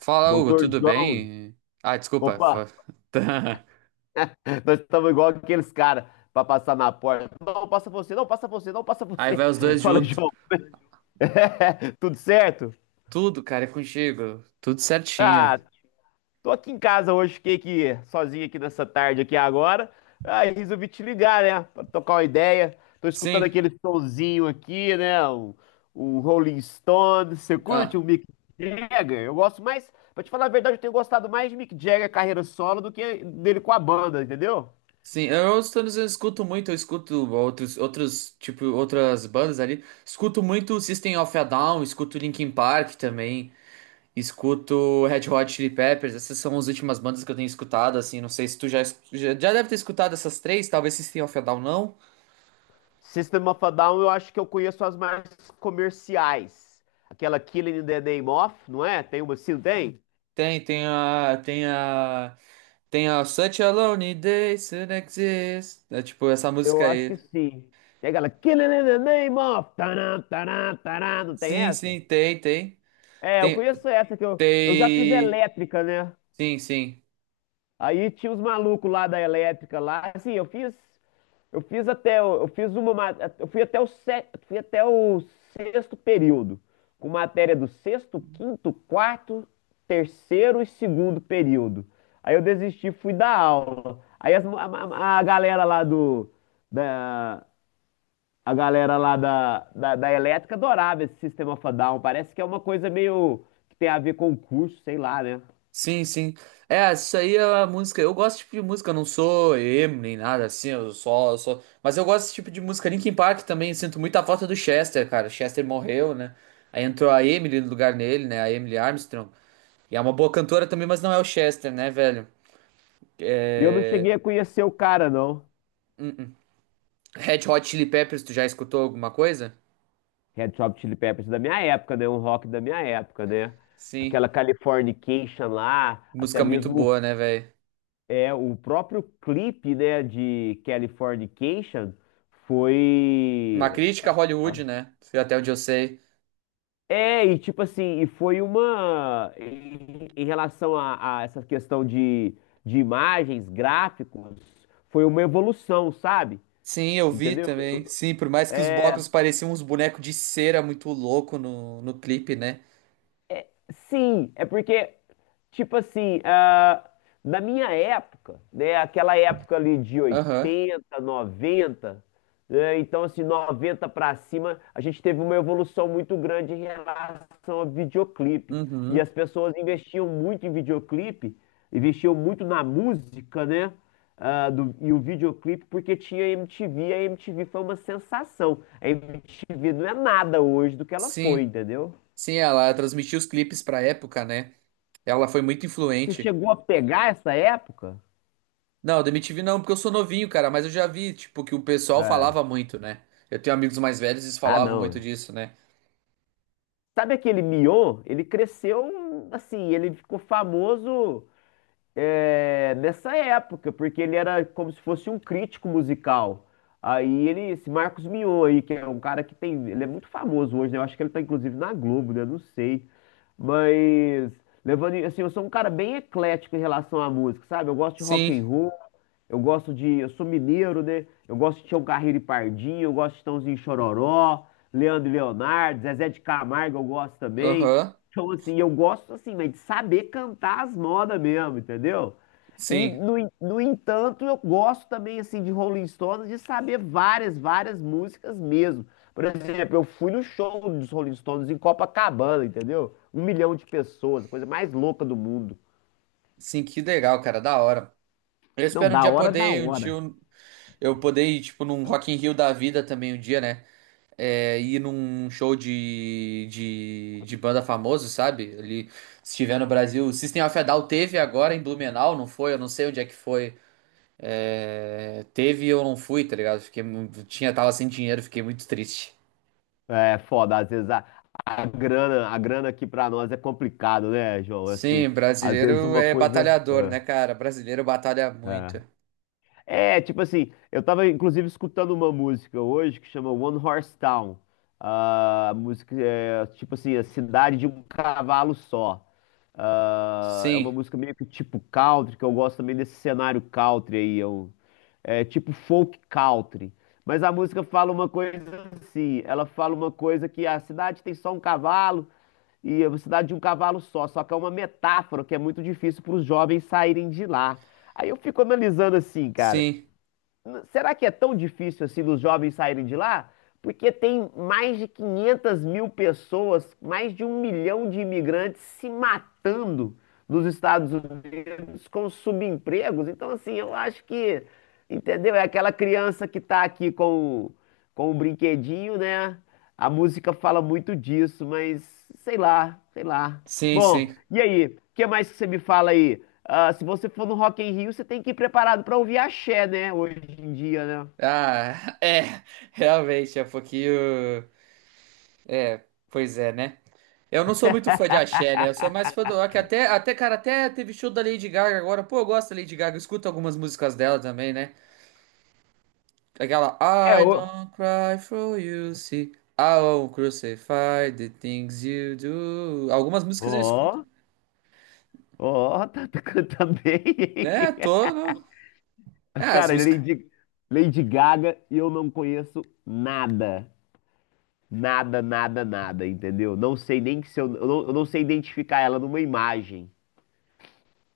Fala, Hugo, Doutor tudo João, bem? Ah, desculpa. opa, Tá. nós estamos igual aqueles caras para passar na porta. Não, passa você, não, passa você, não, passa Aí vai você. os dois Fala, junto. João, é, tudo certo? Tudo, cara, é contigo. Tudo certinho. Ah, tô aqui em casa hoje, fiquei aqui sozinho aqui nessa tarde aqui agora. Aí resolvi te ligar, né, para tocar uma ideia. Tô escutando Sim, aquele sonzinho aqui, né, um Rolling Stones. Você curte ah, o Mick Jagger? Eu gosto mais, pra te falar a verdade, eu tenho gostado mais de Mick Jagger carreira solo do que dele com a banda, entendeu? sim. Eu os dizendo, eu escuto muito, eu escuto outros, tipo, outras bandas ali. Escuto muito System of a Down, escuto Linkin Park também. Escuto Red Hot Chili Peppers. Essas são as últimas bandas que eu tenho escutado, assim. Não sei se tu já, já deve ter escutado essas três, talvez System of a Down não. System of a Down, eu acho que eu conheço as mais comerciais. Aquela Killing in the Name of, não é? Tem uma assim, não tem? Tem, tem a Tem a Such a Lonely Day Soon Exists. É tipo essa Eu música acho que aí. sim. Tem aquela Killing in the Name of, taran, taran, taran, não tem Sim, essa? sim, tem, tem. É, eu Tem, conheço essa que eu já fiz tem. elétrica, né? Sim, sim. Aí tinha os malucos lá da elétrica lá, assim, eu fiz até, eu fiz uma, eu fui até o fui até o sexto período, com matéria do sexto, quinto, quarto, terceiro e segundo período. Aí eu desisti, fui dar aula. Aí as galera lá do, da, a galera lá da elétrica adorava esse sistema of a Down. Parece que é uma coisa meio que tem a ver com o curso, sei lá, né? Sim, sim. É, isso aí é a música. Eu gosto desse tipo de música, eu não sou emo nem nada assim, eu só. Mas eu gosto desse tipo de música. Linkin Park também, sinto muita falta do Chester, cara. Chester morreu, né? Aí entrou a Emily no lugar dele, né? A Emily Armstrong. E é uma boa cantora também, mas não é o Chester, né, velho? E eu não É... cheguei a conhecer o cara, não. Red Hot Chili Peppers, tu já escutou alguma coisa? Red Hot Chili Peppers da minha época, né? Um rock da minha época, né? Sim. Aquela Californication lá, até Música muito mesmo boa, né, velho? é, o próprio clipe, né, de Californication Uma foi... crítica a Hollywood, né? Foi até onde eu sei. É, e tipo assim, e foi uma... Em relação a essa questão de imagens, gráficos, foi uma evolução, sabe? Sim, eu vi Entendeu? também. Sim, por mais que os blocos É, pareciam uns bonecos de cera muito louco no clipe, né? sim, é porque, tipo assim, na minha época, né, aquela época ali de Aham. oitenta, 90, né, então assim, 90 pra cima, a gente teve uma evolução muito grande em relação ao videoclipe. E Uhum. as pessoas investiam muito em videoclipe, investiam muito na música, né? E o videoclipe, porque tinha MTV, a MTV foi uma sensação. A MTV não é nada hoje do que ela foi, Sim. entendeu? Sim, ela transmitiu os clipes pra época, né? Ela foi muito Você influente. chegou a pegar essa época? Não, da MTV não, porque eu sou novinho, cara, mas eu já vi, tipo, que o pessoal É. falava muito, né? Eu tenho amigos mais velhos e eles Ah, falavam muito não. disso, né? Sabe aquele Mion? Ele cresceu assim, ele ficou famoso é, nessa época, porque ele era como se fosse um crítico musical. Aí ele, esse Marcos Mion aí, que é um cara que tem, ele é muito famoso hoje, né? Eu acho que ele tá inclusive na Globo, né? Não sei. Mas levando, assim, eu sou um cara bem eclético em relação à música, sabe? Eu gosto de rock Sim. and roll. Eu gosto de. Eu sou mineiro, né? Eu gosto de Tião Carreiro e Pardinho, eu gosto de Chitãozinho e Chororó, Leandro e Leonardo, Zezé de Camargo, eu gosto também. Aham. Então, assim, eu gosto, assim, mas de saber cantar as modas mesmo, entendeu? E, Sim. No entanto, eu gosto também, assim, de Rolling Stones, de saber várias, várias músicas mesmo. Por exemplo, eu fui no show dos Rolling Stones em Copacabana, entendeu? Um milhão de pessoas, a coisa mais louca do mundo. Sim, que legal, cara, da hora. Eu Não, espero um da dia hora, da poder ir um hora. tio. Eu poder ir, tipo, num Rock in Rio da vida também um dia, né? É, ir num show de banda famoso, sabe? Ali, se estiver no Brasil. System of a Down teve agora em Blumenau, não foi? Eu não sei onde é que foi. É, teve e eu não fui, tá ligado? Fiquei, tinha, tava sem dinheiro, fiquei muito triste. É foda, às vezes a grana aqui pra nós é complicado, né, João? Assim, Sim, às vezes brasileiro uma é coisa. batalhador, né, cara? Brasileiro batalha É, muito. é. É, tipo assim, eu tava inclusive escutando uma música hoje que chama One Horse Town. Ah, a música é tipo assim, a cidade de um cavalo só. Ah, é uma Sim, música meio que tipo country, que eu gosto também desse cenário country aí. Eu, é tipo folk country. Mas a música fala uma coisa assim, ela fala uma coisa que a cidade tem só um cavalo e a cidade de um cavalo só, só que é uma metáfora que é muito difícil para os jovens saírem de lá. Aí eu fico analisando assim, cara, sim, será que é tão difícil assim dos jovens saírem de lá? Porque tem mais de 500 mil pessoas, mais de um milhão de imigrantes se matando nos Estados com subempregos. Então, assim, eu acho que, entendeu? É aquela criança que tá aqui com o brinquedinho, né? A música fala muito disso, mas sei lá, sei lá. sim, Bom, sim. e aí? O que mais que você me fala aí? Ah, se você for no Rock in Rio, você tem que ir preparado pra ouvir axé, né? Hoje em dia, né? Ah, é, realmente, é um pouquinho. Pois é, né? Eu não sou muito fã de axé, né? Eu sou mais fã do rock. Até, cara, até teve show da Lady Gaga agora. Pô, eu gosto da Lady Gaga. Eu escuto algumas músicas dela também, né? Aquela É, I o... don't cry for you, see. I won't crucify the things you do. Algumas músicas eu escuto. Ó, ó, tá cantando bem. É, tô. É, as Cara, músicas. Lady Gaga, eu não conheço nada. Nada, nada, nada, entendeu? Não sei nem que se eu, eu não sei identificar ela numa imagem,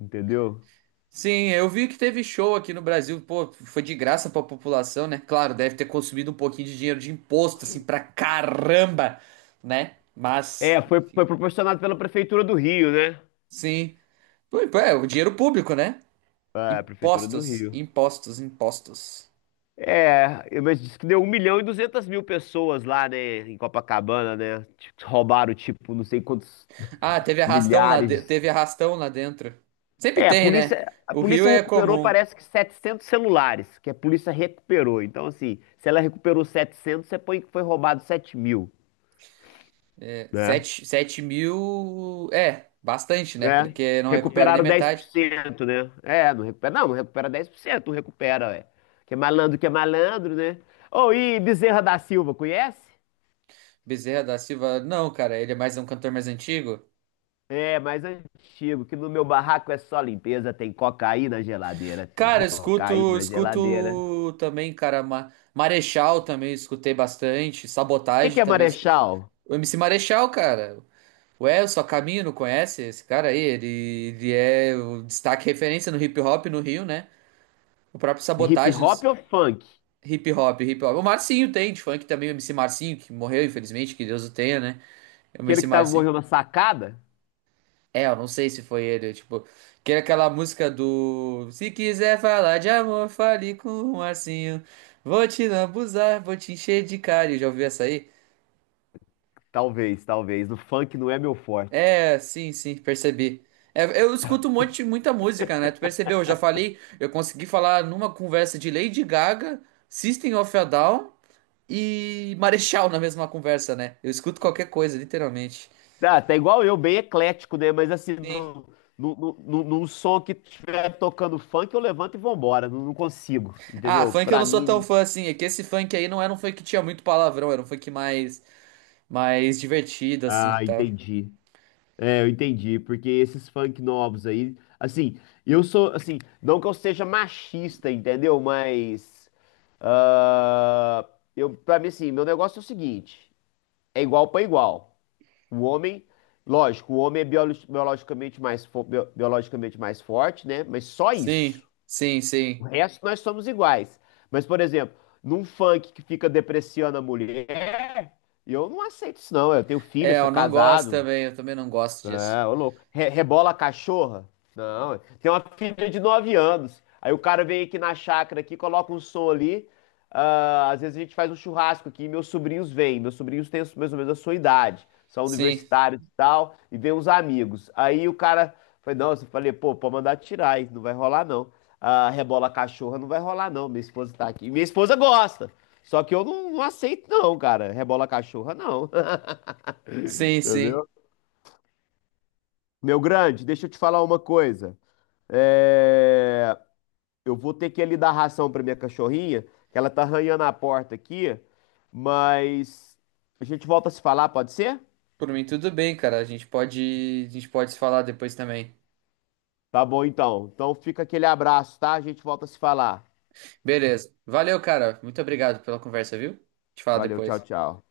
entendeu? Sim, eu vi que teve show aqui no Brasil. Pô, foi de graça pra população, né? Claro, deve ter consumido um pouquinho de dinheiro de imposto, assim, pra caramba, né? Mas, É, foi, foi enfim. proporcionado pela Prefeitura do Rio, né? Sim. Ui, pô, é, o dinheiro público, né? Ah, Prefeitura do Impostos, Rio. impostos, impostos. É, mas disse que deu um milhão e 200 mil pessoas lá, né, em Copacabana, né? Tipo, roubaram, tipo, não sei quantos Ah, teve arrastão lá, milhares. teve arrastão lá dentro. Sempre É, tem, né? A O Rio polícia é recuperou, comum. parece que 700 celulares, que a polícia recuperou. Então, assim, se ela recuperou 700 você põe que foi roubado 7 mil, É, né? sete, sete mil é bastante, né? Né? Porque não recupera nem Recuperaram dez por metade. cento, né? É, não recupera, não, não recupera 10%, não recupera, ué. Que é malandro, né? Ô, e Bezerra da Silva, conhece? Bezerra da Silva, não, cara, ele é mais um cantor mais antigo. É, mais antigo, que no meu barraco é só limpeza, tem cocaína na geladeira, tem Cara, eu escuto, cocaína na geladeira. escuto também, cara, Marechal também escutei bastante, O que Sabotagem que é também. Marechal? O MC Marechal, cara, ué, o Caminho, não conhece esse cara aí? Ele é o destaque referência no hip hop no Rio, né? O próprio Hip Sabotagem no hop s- ou funk? Hip hop, hip hop. O Marcinho tem, de funk também, o MC Marcinho, que morreu, infelizmente, que Deus o tenha, né? É o Aquele MC que tava Marcinho. morrendo na sacada? É, eu não sei se foi ele, tipo, que era aquela música do Se quiser falar de amor, fale com o Marcinho. Vou te lambuzar, vou te encher de carinho. Já ouviu essa aí? Talvez, talvez. O funk não é meu forte. É, sim, sim, percebi. É, eu escuto um monte, muita música, né? Tu percebeu? Eu já falei, eu consegui falar numa conversa de Lady Gaga, System of a Down e Marechal na mesma conversa, né? Eu escuto qualquer coisa, literalmente. Ah, tá igual eu, bem eclético, né? Mas assim, Sim. Num som que estiver tocando funk, eu levanto e vambora. Não, não consigo, Ah, entendeu? funk eu Pra não sou tão mim. fã assim. É que esse funk aí não era um funk que tinha muito palavrão, era um funk mais, mais divertido, assim, Ah, tá? entendi. É, eu entendi, porque esses funk novos aí, assim, eu sou, assim, não que eu seja machista, entendeu? Mas, ah, eu, pra mim, assim, meu negócio é o seguinte, é igual pra igual. O homem, lógico, o homem é biologicamente mais, biologicamente mais forte, né? Mas só Sim, isso. sim, O sim. resto nós somos iguais. Mas, por exemplo, num funk que fica depreciando a mulher, eu não aceito isso, não. Eu tenho filho, eu É, sou eu não gosto casado, também, eu também não gosto disso. é, ô louco. Rebola a cachorra? Não, tem uma filha de 9 anos. Aí o cara vem aqui na chácara aqui, coloca um som ali. Ah, às vezes a gente faz um churrasco aqui, e meus sobrinhos vêm. Meus sobrinhos têm mais ou menos a sua idade, são Sim, universitários e tal, e vêm uns amigos. Aí o cara foi, nossa, eu falei, pô, pode mandar tirar, aí não vai rolar não. Ah, rebola a cachorra não vai rolar não. Minha esposa tá aqui. Minha esposa gosta. Só que eu não, não aceito não, cara. Rebola a cachorra não. sim, sim. Entendeu? Meu grande, deixa eu te falar uma coisa. É, eu vou ter que ali dar ração pra minha cachorrinha, que ela tá arranhando a porta aqui, mas a gente volta a se falar, pode ser? Por mim, tudo bem, cara. A gente pode se falar depois também. Tá bom então. Então fica aquele abraço, tá? A gente volta a se falar. Beleza. Valeu, cara. Muito obrigado pela conversa, viu? Te falo Valeu, tchau, depois. tchau.